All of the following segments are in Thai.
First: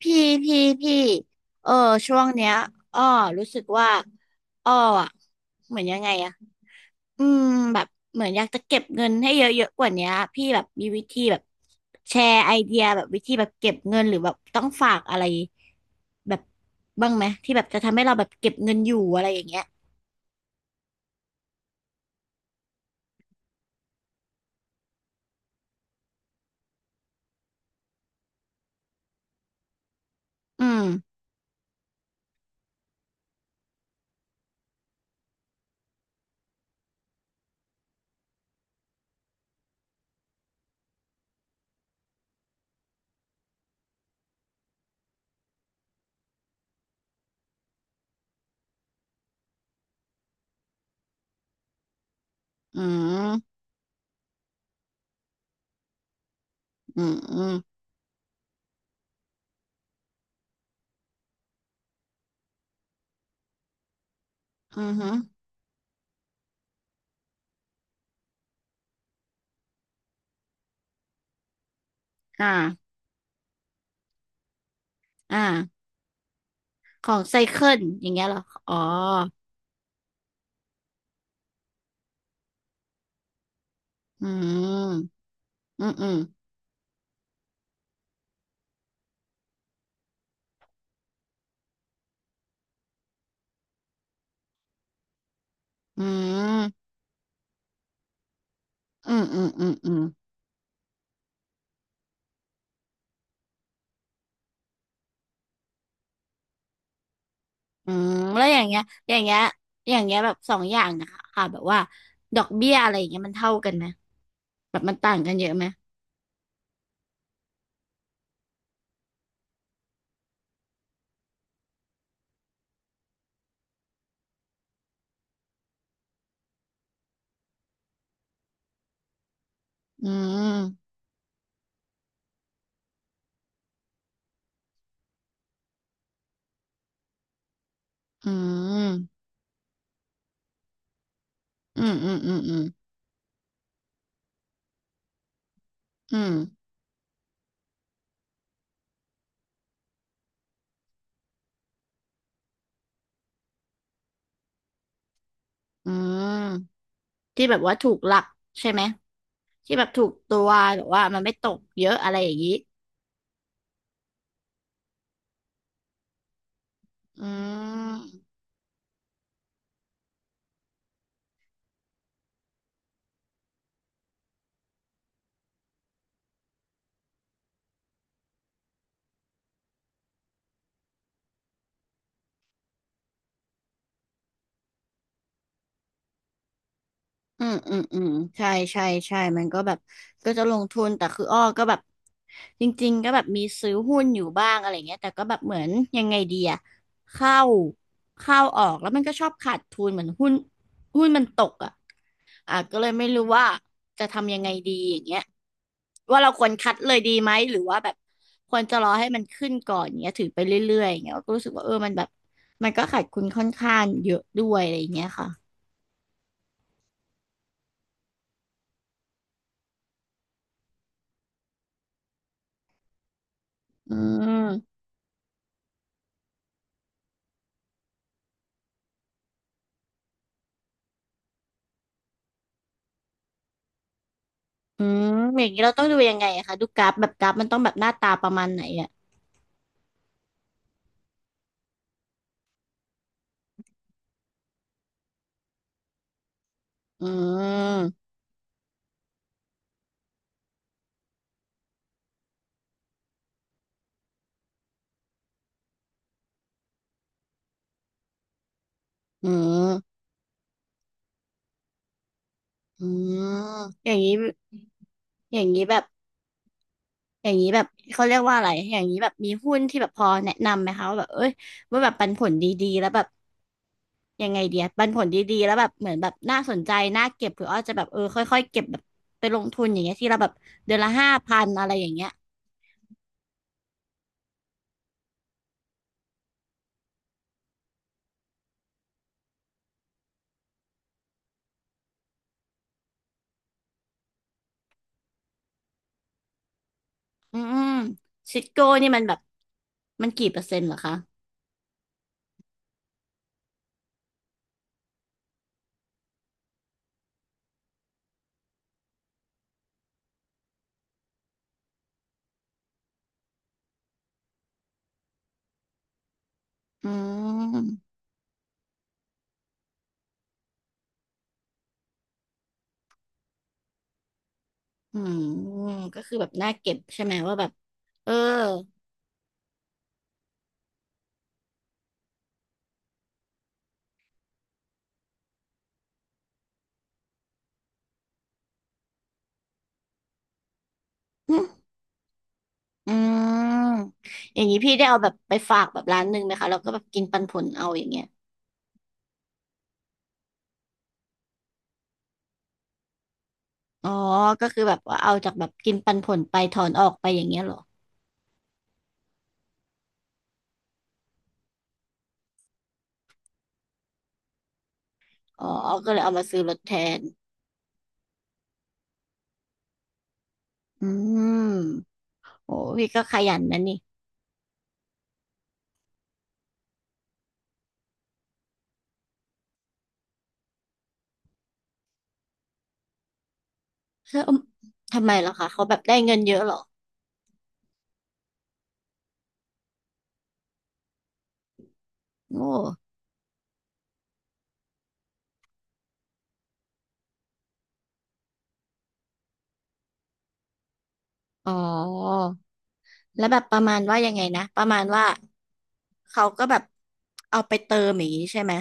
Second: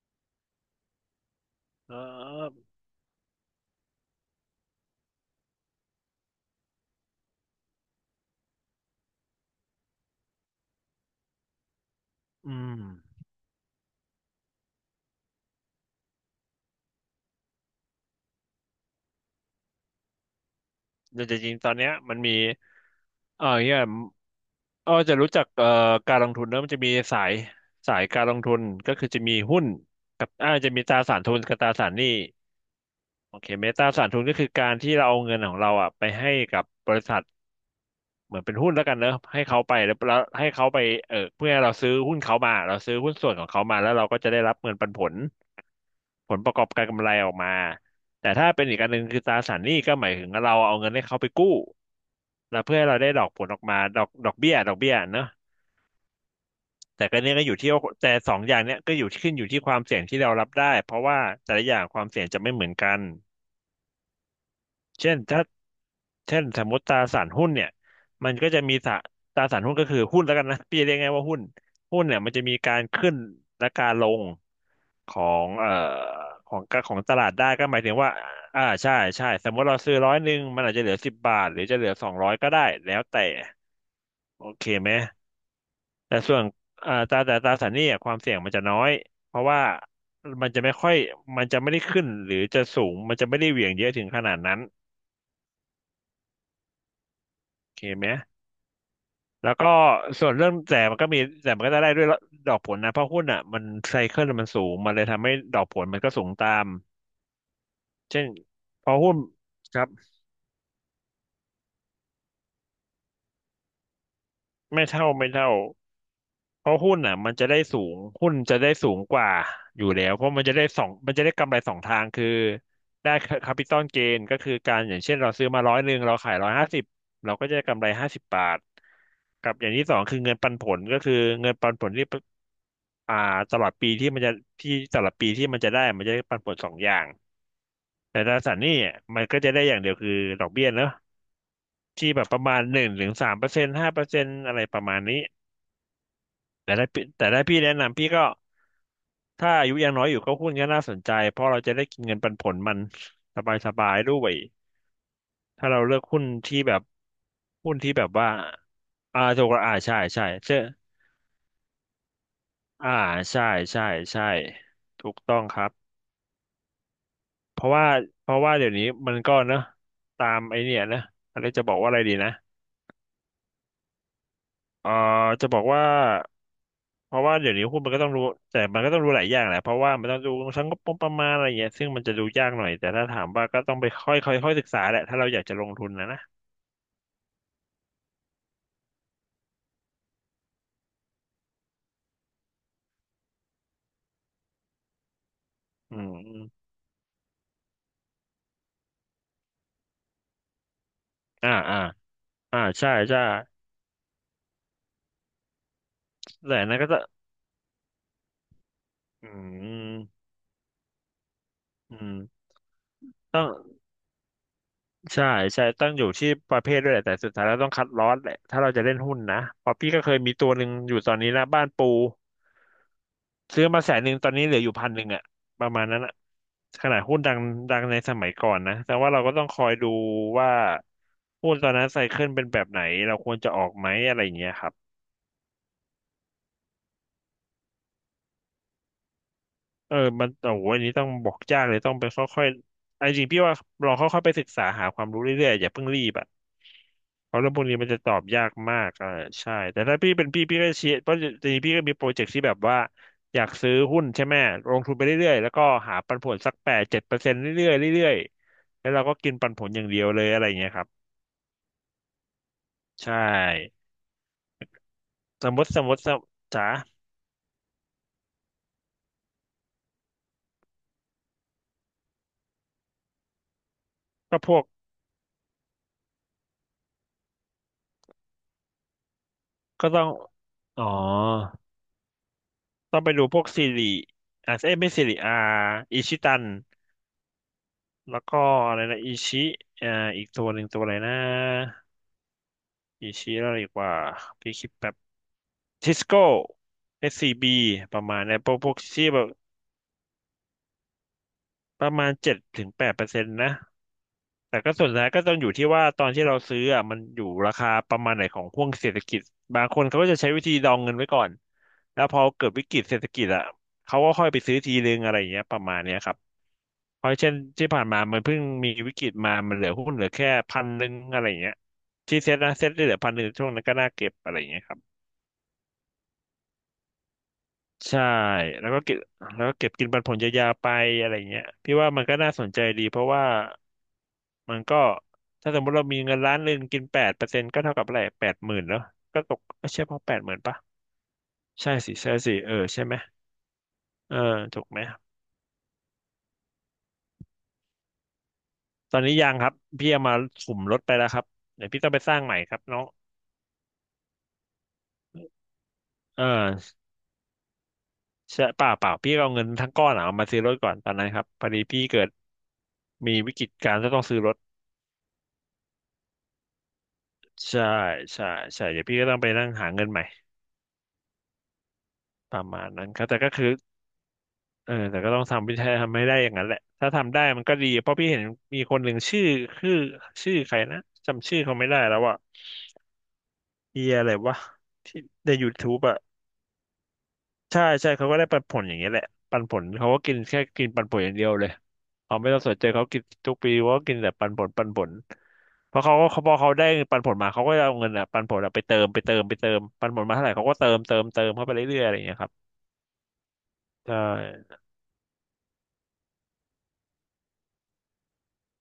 พี่พี่เออเช่วงเนี้ยอออ้อรู้สึกว่าอ้ออะเหมือนยังไงอะอืมแบบเหมือนอยากจะเก็บเงินให้เยอะๆกว่าเนี้ยพี่แบบมีวิธีแบบแชร์ไออืเดีมยแบบวิธีแบบเก็บเงินหรือแบบต้องฝากอะไรแบบบ้างไหมที่แบบจะทำให้เราแบบเก็บเงินอยู่อะไรอย่างเงี้ยแต่จริงๆตอนเนี้ยมันมีเออเนี่ยจะรู้จักการลงทุนเนอะมันจะมีสายการลงทุนก็คือจะมีหุ้นกับอืจะมีมตราสารทุนกับตราสารหนี้โอเคไหมตราสารทุนก็คือการที่เราเอาเงินของเราอ่ะไปให้กับบริษัทเหมือนเป็นหุ้นแล้วกันเนอะให้เขาไปแล้วให้เขาไปเพื่อให้เราซื้อหุ้นเขามาเราซื้อหุ้นส่วนของเขามาแล้วเราก็จะได้รับเงินปันผล ผลประกอบการกำไรออกมาแต่ถ้าเป็นอีกอันหนึ่งคือตราสารหนี้ก็หมายถึงเราเอาเงินให้เขาไปกู้แล้วเพื่อือให้เราได้ดอกผลอมอกมาดอกเบี้ยดอกเบี้ยเนอะอืแต่มก็เนี้อืยก็อมยู่ที่ว่าแต่สองอย่างเนี้ยก็อยู่ขึ้นอยู่ที่ความเสี่ยงที่เรารับได้เพราะว่าแต่ละอย่างความเสี่ยงจะไม่เหมือนกันอืมฮึเช่นถ้าเช่นสมมติตราสารหุ้นเนี่ยมันก็จะมีตราสารหุ้นก็คือหุ้นแล้วกันนะพี่จะเรียกง่ายว่าหุ้นหุ้นเนี่ยมันจะมีการอ่าขึ้นและการลง ขออ่างเอ่อของของขตองลาดไซได้ก็เคิหมาลยถึงอว่าย่างเงี้ยเหรออ๋อใช่ใช่สมมติเราซื้อร้อยหนึ่งมันอาจจะเหลือสิบบาทหรือจะเหลือ200ก็ได้แล้วแต่อืโอเคไหมมอืมอืมแต่ส่วนตราสารหนี้อะความเสี่ยงมันจะน้อยเพราะว่ามันจะไม่ค่อยมันจะไม่ได้ขึ้นหรือจะสูงมันจะไม่ได้เหวี่ยงเยอะถึงขนาดนั้นอืม โอเคไหมอืมอืมแล้วอืก็มอืมส่วนเรื่องแต่มันก็มีแต่มันก็ได้ด้วยดอกผลนะเพราะหุ้นอ่ะมันไซเคิลมันสูงมันเลยทำให้ดอกผลมันก็สูงตามอืมเช่นแล้วอย่างเงี้ยพออหุ้นย่างเงี้ยครับ อย่างเงี้ยแบบสองอย่างนะคะค่ะแบบว่าดอกเบี้ยอะไรอย่างเงี้ยมันเท่ากันไหมแบบไม่มันเท่าต่างไม่กันเยเท่าอะไหมเพราะหุ้นอ่ะมันจะได้สูงหุ้นจะได้สูงกว่าอยู่แล้วเพราะมันจะได้สองมันจะได้กำไรสองทางคือได้แคปิตอลเกนก็คือการอย่างเช่นเราซื้อมาร้อยหนึ่งเราขาย150เราก็จะได้กำไร50 บาทกับอย่างที่สองอืคือเงินปันผลมก็คือเงินปันผลที่อ่าตลอดปีที่มันจะที่ตลอดปีที่มันจะได้มันจะได้ปันผลสองอย่างแต่อืตราสารหนี้อ่ะมมันก็จะได้อย่างเดียวคือดอกเบี้ยเนอะอืมอืที่มแบบอืปมระอืมาณม1-3%5%อะไรประมาณนี้ อืมแต่ได้พี่แนะนำพี่ก็ถ้าอายุยังน้อยอยู่ก็หุ้นก็น่าสนใจเพราะเราจะได้กินเงินปันผลมันสบายสบายด้วยถ้าเราอืเลือกมที่แบบหุ้ว่านถูที่กแบหบลักว่าใช่ไหมถูกละที่แบบใช่ถูกใช่ตัวเชื่อหรือว่ามันไม่ตกเยอะอะไรอย่างงี้อ่าใช่ใช่ใช่ถูกต้องครับอืเพราะว่าเพม ราะว่าเดี๋ยวนี้มันก็เนอะตามไอเนี่ยนะอะไรจะบอกว่าอะไรดีนะเอ่อจะบอกว่า เพราะว่าเดี๋ยวนี้หุ้นมันก็ต้องรู้แต่มันก็ต้องรู้หลายอย่างแหละเพราะว่ามันต้องดูทั้งงบประมาณอะไรเงี้ยซึ่งมันจะดูยากหน่อยแต่ถ้าถามว่าก็ต้องไปค่อยค่อยค่อยศึกษาแหละถ้าเราอยากจะลงทุนนะนะอืมอืมอืมใช่ใช่ใช่มันก็แบบก็จะลงทุนแต่คืออ้อก็แบบจริงๆก็แบบมีซื้อหุ้นอยู่บ้างอะไรเงี้ยแต่ก็แบบเหมือนอืยังไงดีอะมเข้าเข้าออกแล้วมันก็ชอบขาดทุนเหมือนหุ้นมันตอมกอะอ่ะก็เลใช่ยไม่ใช่รู้ว่าจะทำยังไงดีอย่างเงี้ยว่าเราควรแต่คัดนั้นก็เลจะยดีไหมหรือว่าแบบควรจะรอให้มันอืขึ้นก่อนเงี้ยถืมอไปเรื่อยๆอย่างเงี้ยก็รู้สึกว่าเออมันอืแบบมมันก็ขาดทุนต้ค่อองนข้างเยอะด้วยอะไรอย่างเงี้ยใช่ค่ะใช่ต้องอยู่ที่ประเภทด้วยแหละแต่สุดท้ายแล้วต้องคัดลอตแหละถ้าเราจะเล่นหุ้นนะเพอพี่ก็เคยมีตัวหนึ่งอยู่ตอนนี้นะบ้านปู ซื้อมาแสอืนหนึ่งตอนนี้เหลืออยู่ม 1,000อะประมาณนั้นอะขนาดหุ้นดังดังในสมัยก่อนนะแต่ว่าเราก็ต้องคอยดูว่าหุ้นตอนนั้นไซเคิลเป็นแบบไหนเราควรจะออกไหมอะไรอย่างเงี้ยครับ อืมอย่างนี้เราต้องดูยังไงอะคะดูกราฟแบบกราฟมันต้องแบบหน้าตาประมาณไหนอ่ะเออมันโอ้โหอันนี้ต้องบอกยากเลยต้องไปค่อยๆไอ้จริงพี่ว่าลองค่อยๆไปศึกษาหาความรู้เรื่อยๆอย่าเพิ่งรีบอ่ะอืเพราะเรื่องพวกนี้มันจะตมอบยากมากใช่แต่ถ้าพี่เป็นพี่พี่ก็เชียร์เพราะจริงๆพี่ก็มีโปรเจกต์ที่แบบว่าอยากซื้อหุ้นใช่ไหมลงทุนไปเรื่อยๆแล้วก็หาปันผลสักแปดเจ็ดเปอร์เซ็นต์เรื่อยๆเรื่อยๆแล้วเราก็อืกินปันผลมอย่างเดียวเลยอะไรอย่างเงี้ยครับอืใช่มอย่างนี้อย่างนี้แบบสมมติจ๋าอย่างนี้แบบเขาเรียกว่าอะไรอย่างนี้แบบมีหุ้นที่แบบพอแนะนำไหมคะว่าแบบเอ้ยว่าแบบปันผลดีๆแล้วแบบยังไงก็พเดีวยกปันผลดีๆแล้วแบบเหมือนแบบน่าสนใจน่าเก็บหรืออาจจะแบบเออค่อยๆเก็บแบบไปลงทุนอย่างก็เงี้ยต้อที่งเราแบบเดือนอ๋อ ละ5,000อะไรอย่างเงี้ยต้องไปดูพวกซีรีเอ้ยไม่ซีรีอาอิชิตันแล้วก็อะไรนะอิชิอ่าอีกตัวหนึ่งตัวอะไรนะอิชิแล้วอะไรอีกว่าพี่คิดแบบทิสโก้เอสซีอืบีมประมาณเนี่ซิยสพวกโก้พวกนี่มันที่แบบแบบมันกี่เปอร์เซ็นต์เหรอคะประมาณเจ็ดถึงแปดเปอร์เซ็นต์นะแต่ก็ส่วนใหญ่ก็ต้องอยู่ที่ว่าตอนที่เราซื้ออ่ะมันอยู่ราคาประมาณไหนของห่วงเศรษฐกิจบางคนเขาก็จะใช้วิธีดองเงินไว้ก่อนแล้วพอเกิดวิกฤตเศรษฐกิจอ่ะเขาก็ค่อยไปซื้อทีนึงอะไรอย่างเงี้ยประมาณเนี้ยครับ อืเพราะเช่นที่ผ่านม มามันเพิ่งมีวิกฤตมา มันเหลือหุ้นเหลือแค่พันหนึ่งอะไรอย่างเงี้ยที่เซ็ตนะเซ็ตได้เหลือพันหนึ่งช่วงนั้นก็น่าเก็บอะไรอย่างเงี้ยครับอืมก็คือแบบน่าเก็บใช่ไหมว่าแบบใช่เออแล้วก็เก็บแล้วก็เก็บกินปันผลยาวๆไปอะไรเงี้ยพี่ว่ามันก็น่าสนใจดีเพราะว่ามันก็ถ้าสมมติเรามีเงินล้านหนึ่งกินแปดเปอร์เซ็นต์ก็เท่ากับอะไรแปดหมื่นแล้วก็ตกก็ใช่พอแปดหมื่นปะหึใช่สิใช่สิเออใช่อืไหมมเอออย่างนี้ถูกพี่ไหมได้เอาแบบไปฝากแบบร้านหนึ่งไหมคะแล้วก็แบบกินปันผลเอาอย่างเงี้ยตอนนี้ยังครับพี่เอามาสุ่มลดไปแล้วครับเดี๋ยวพี่ต้องไปสร้างใหม่ครับน้องอ๋อก็คือแบบว่าเอาจากแบบกินปันผลเอไปถอนอ ออกไปอย่างเงี้ยเหรอใช่เปล่าเปล่าพี่เอาเงินทั้งก้อนอะเอามาซื้อรถก่อนตอนนั้นครับพอดีพี่เกิดมีวิกฤตการณ์ก็ต้องซื้อรถอ๋อก็เลยเอามาซื้อรถแทนใช่ใช่ใช่เดี๋ยวพี่ก็ต้องไปนั่งหาเงินใหม่อืมประโอ้มาณพี่นั้นคก็รับขแต่ก็ยันคือนะนี่เออแต่ก็ต้องทำวิธีทำให้ได้อย่างนั้นแหละถ้าทำได้มันก็ดีเพราะพี่เห็นมีคนหนึ่งชื่อชื่อใครนะจำชื่อเขาไม่ได้แล้วอะเฮียอะไรแล้ววะที่ทำไมใน ล่ะคะเขาแบบ YouTube ได้อะ เงินเยอะเหรอใช่ใช่เขาก็ได้ปันผลอย่างเงี้ยแหละปันผลเขาก็กินแค่กินปันผลอย่างเดียวเลยเขาไม่โอต้องสนใจเขา้กินทุกปีว่ากินแต่ปันผลปันผลเพราะเขาพอเขาได้ปันผลมาเขาก็จะเอาเงินอ่ะปันผลอะไปเติมไปเติมไปเติมปันผลมาเท่าไหร่เขาก็เติมเติมเติมเข้าอ๋ไปอเรื่อยๆอะไรอย่างเงี้ยครับแล้วแบบประมาณใชว่ายังไงนะ่ประมาณว่าเขาก็แบบเอาไปเติมอย่างนี้ใช่ไหม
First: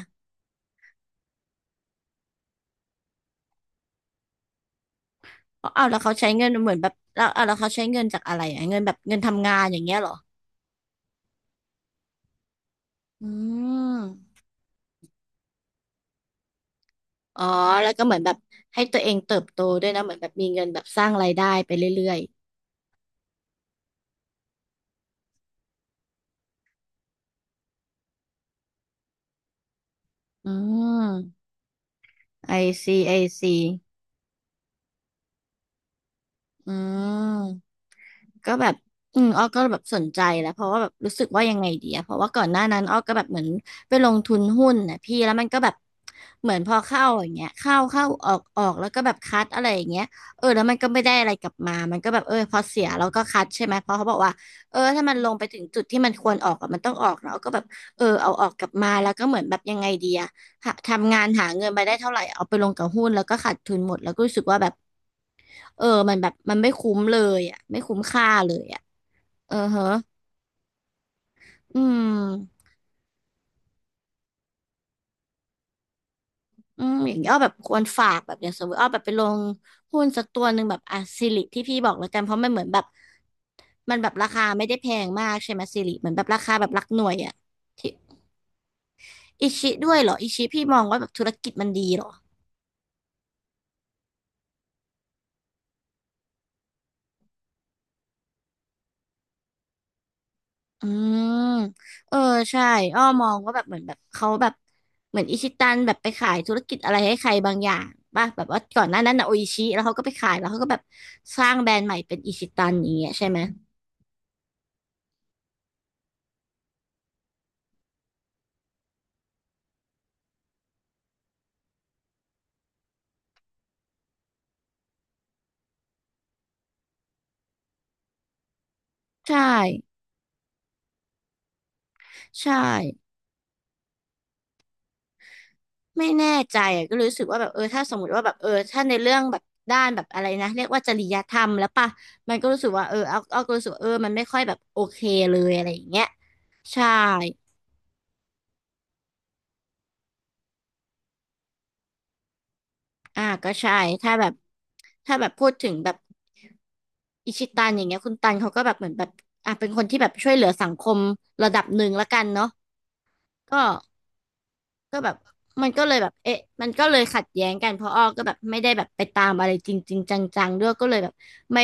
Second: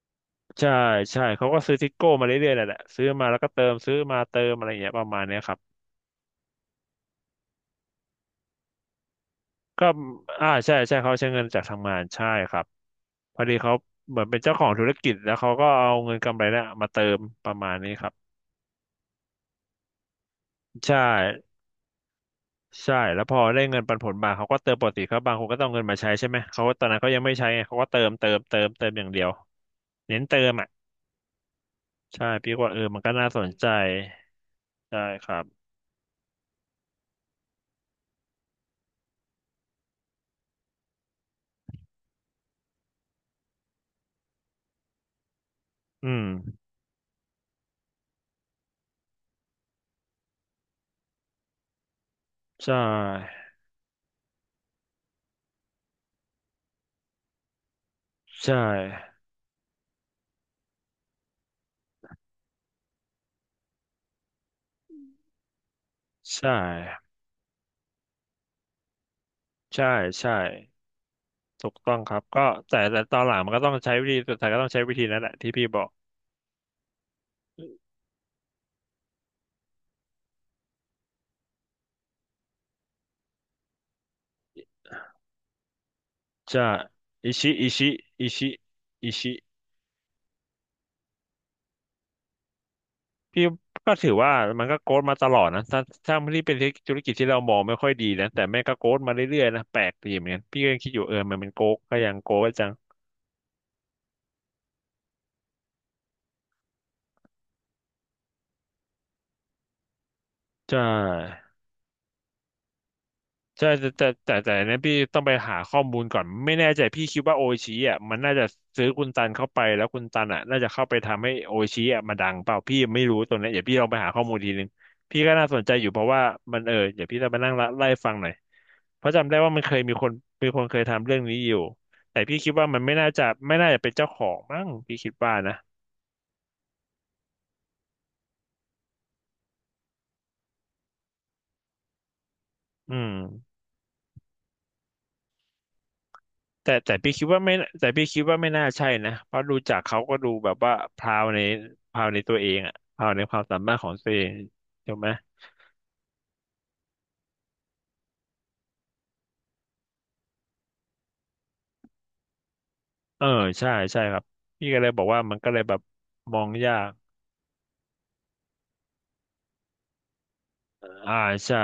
ใช่ใช่เขาก็ซื้อทิกโก้มาเรื่อยๆนั่นแหละซื้อมาแล้วก็เติมซื้อมาเติมอะไรอย่างเงี้ยประมาณเนี้ยครับออเอาแล้วเขาใช้เงินเหมือนแบบแล้วเอาแล้วเขาใช้เงินจากอะไรอ่ะเงินแบบเงินทำงานอย่างก็เงี้ยเหรอใช่ใช่เขาใช้เงินจากทางงานใช่ครับอืพอดีเขาเหมือนเป็มนเจ้าของธุรกิจแล้วเขาก็เอาเงินกำไรเนี่ยมาเติมอ๋อ ประมาณแล้นี้วคก็รัเหบ มือนแบบให้ตัวเองเติบโตด้วยนะเหมือนแบบมีเงินแบบใช่สร้างรายได้ไปเรื่อยใช่แล้วพอได้เงินปันผลมาเขาก็เติมปกติเขาบางคนก็ต้องเอาเงินมาใช้ใช่ไหมเขาก็ตอนนั้นเขายังไม่ใช้ไงเขาก็เติมเติมเติมเติมอย่างเดียวเน้นเติอืมอ่ะมใช่ๆอพี่กว่าเออซีมันก็ไอน่าสนซีใจใช่ครับอืม ก็แบบอืมอ้อก็แบบสนใจแล้วเพราะว่าแบบรู้สึกว่ายังไงดีอะเพราะว่าก่อนหน้านั้นอ้อก็แบบเหมือนไปลงทุนหุ้นนะพี่แล้วมันก็แบบอืมเหมือนพอเข้าอย่างเงี้ยเข้าออกออกแล้วก็แบบคัดอะไรอย่างเงี้ยเออแล้วมันก็ไม่ได้อะไรกลับมามันก็แบบเออพอใช่เสียแล้วก็คัดใช่ไหมเพราะเขาบอกว่าเออถ้ามันลงไปถึงจุดที่มันควรออกอะมันต้องออกแล้วก็แบบเออเอาออกใช่กลับมาแล้วก็เหมือนแบบยังไงดีอะหาทำงานหาเงินมาได้เท่าไหร่เอาไปลงกับหุ้นแล้วก็ขาดทุนหมดแล้วก็รู้สึกว่าแบบเออมันแบบใช่มันไม่คุ้มเลยอะไม่คุ้มค่าเลยอะ เออฮะใช่ใช่ถูกอืต้องมครับก็แต่ตอนหลังมันก็ต้องใช้วิธีสุดท้ายก็ต้องใช้วิธีนั้นแหละที่พี่บอกอืมอย่างนี้อ้อแบบควรฝากแบบอย่างสมมติอ้อแบบไปลงหุ้นสักตัวหนึ่งแบบอ่ะสิริที่พี่บอกแล้วกันเพราะมันเหมือนแบบมันแบบราคาไม่ได้แพงมากใช่ไหมสิริเหมือนแบบราคาใช่แบบหลักหน่วยอิอ่ะชิอิชิที่อิชิอิชิ อิชิด้วยเหรออิชิพี่มองว่าแบบธุรกิจมันดีเหรอพี่ก็ถือว่ามันก็โกรธมาตลอดนะถ้าที่เป็นธุรกิจที่เรามองไม่ค่อยดีนะ แต่แม่งก็โกรธมาเรื่อยๆนะแปลกดีเหมือนกันพี่ก็ยังอืคิดอยู่เออมมันเป็นโกรธก็ยัเองอโกรธใช่จังอ้อมองว่าแบบเหมือนแบบเขาแบบเหมือนอิชิตันแบบไปขายธุรกิจอะไรให้ใครบางอย่างป่ะแบบว่าก่อนหน้านั้นนะโออิชิแล้วเขาก็ไปขายแล้วเขาก็แบใช่ บสร้างแบรนด์ใหม่เป็นอิชิตันอย่างเงี้ยใช่ไหม ใช่แต่อันนั้นพี่ต้องไปหาข้อมูลก่อนไม่แน่ใจพี่คิดว่าโออิชิอ่ะมันน่าจะซื้อคุณตันเข้าไปแล้วคุณตันอ่ะน่าจะเข้าไปทำให้โออิชิอ่ะมาดังเปล่าพี่ไม่รู้ตรงนี้นเดี๋ยวพี่ลองไปหาข้อมูลทีนึงพี่ก็น่าสนใจอยู่เพราะว่ามันเออเดี๋ยวพี่จะไปนั่งไล่ฟังหน่อยเพราะจำได้ใช่ว่ามันเคยมีคนมีคนเคยทำเรื่องนี้อยู่แต่พี่คิใช่ดว่ามันไม่น่าจะเป็นเจ้าของมั้งพี่คิดว่านะไม่แน่ใจอ่ะก็รู้สึกว่าแบบเออถ้าสมมติว่าแบบเออถ้าในเรื่องแบบด้านแบบอะไรนะเรียกว่าจริยธรรมแล้วป่ะมันก็รู้สึกว่าเออือม เอาก็รู้สึกว่าเออมันไม่ค่อยแบบโอเคเลยอะไรอย่างเงี้ยแต่ใช่แต่พี่คิดว่าไม่แต่พี่คิดว่าไม่น่าใช่นะเพราะดูจากเขาก็ดูแบบว่าพราวในพราวในตัวเองอะพราวอ่าในความก็สาใช่มารถของตัถ้าวเอแบงบถูกไหมพูดถึงแบบอิชิตันอย่างเงี้ยคุณตันเขาก็แบบเหมือนแบบอ่ะเป็นคนที่แบบช่วยเหลือสังคมระดับหนึ่งละกันเนาะเออก็ ใช่ใช่ครับพี่ก็เลยก็บอกแบบว่ามันก็เลยมันแบบก็เลยแบบมเอ๊ะองมันยาก็กเลยขัดแย้งกันเพราะอ้อก็แบบไม่ได้แบบไปตามอะไรจริงจริงจังๆด้วยก็เลยแบบอ่าใช่ไม่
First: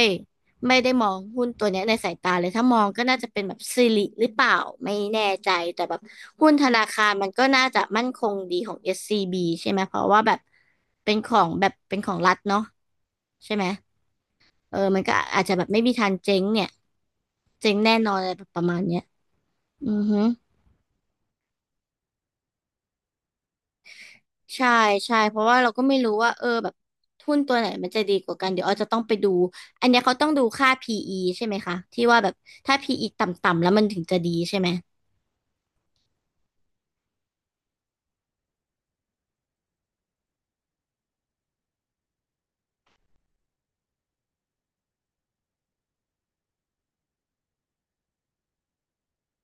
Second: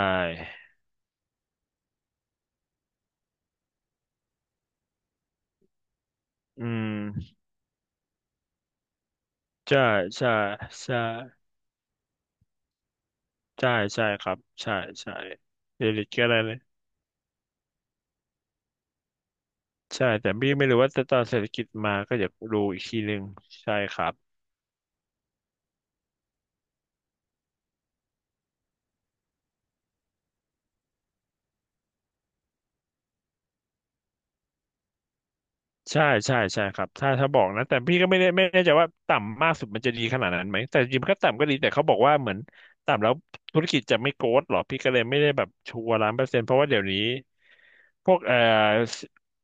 ไม่ได้มองหุ้นตัวเนี้ยในสายตาเลยถ้ามองก็น่าจะเป็นแบบสิริหรือเปล่าไม่แน่ใจแต่แบบหุ้นธอืนาคารมันมก็น่าจะมั่นคงดีของSCB ใช่ไหมใช่เพราะว่าใช่แบบใช่เป็นของแบบเป็นของรัฐเนาะใช่ไหมใช่ใช่ครับใช่เออมันใช่ก็อาจจะแบบไม่เศรมีษฐทางกิจอะเจ๊ไรงเลยเนี่ยเจ๊งแน่นอนอะไรแบบประมาณเนี้ยอือใช่ฮึ แต่พี่ไม่รู้ว่าจะตอนเศรษฐกิจมาก็อยากดูอีกทีหนึ่งใช่ครับ ใช่ใช่เพราะว่าเราก็ไม่รู้ว่าเออแบบหุ้นตัวไหนมันจะดีกว่ากันเดี๋ยวอาจจะต้องไปดูอันเนี้ยเขาต้องดูค่า PE ใช่ไหมคะที่ว่าแบบถ้า PE ต่ำๆแล้วมันถึงจะดีใช่ไหมใช่ใช่ใช่ครับถ้าบอกนะแต่พี่ก็ไม่แน่ใจว่าต่ำมากสุดมันจะดีขนาดนั้นไหมแต่จริงๆมันก็ต่ำก็ดีแต่เขาบอกว่าเหมือนต่ำแล้วธุรกิจจะไม่โกรธหรอพี่ก็เลยไม่ได้แบบชัวร์ล้านเปอร์เซ็นต์เพราะว่าเดี๋ยวนี้พวก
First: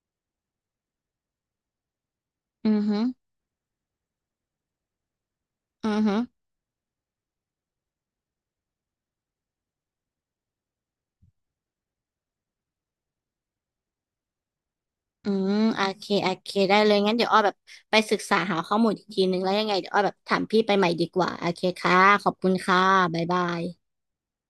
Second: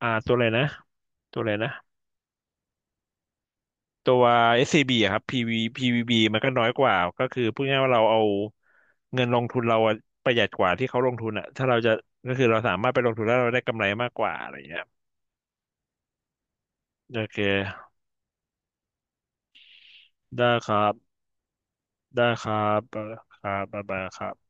อ่าตัวอะไรนะตัวอะไรนะอือฮึตัว SCB อสซีบีอะครับ PV ีอือวีพีฮึวีบ b มันก็น้อยกว่าก็คือพูดง่ายๆว่าเราเอาเงินลงทุนเราอะประหยัดกว่าที่เขาลงทุนอะถ้าเราจะก็คือเราสามารถไปลงทุนแล้วเราได้กำไรมากกว่าอะไรอย่างเงี้ยอืมโอเคโอเคได้เลยงั้นโอเดี๋ยวเคอ้อแบบไปศึกษาหาข้อมูลอีกทีนึงแล้วยังไงเดี๋ยวอ้อแบบถามได้พี่คไปรัใหม่ดีบ กว่าโอเคค่ะได้ขอบคคุณรัค่ะบบ๊ายคบารับบ๊ายยบายครับ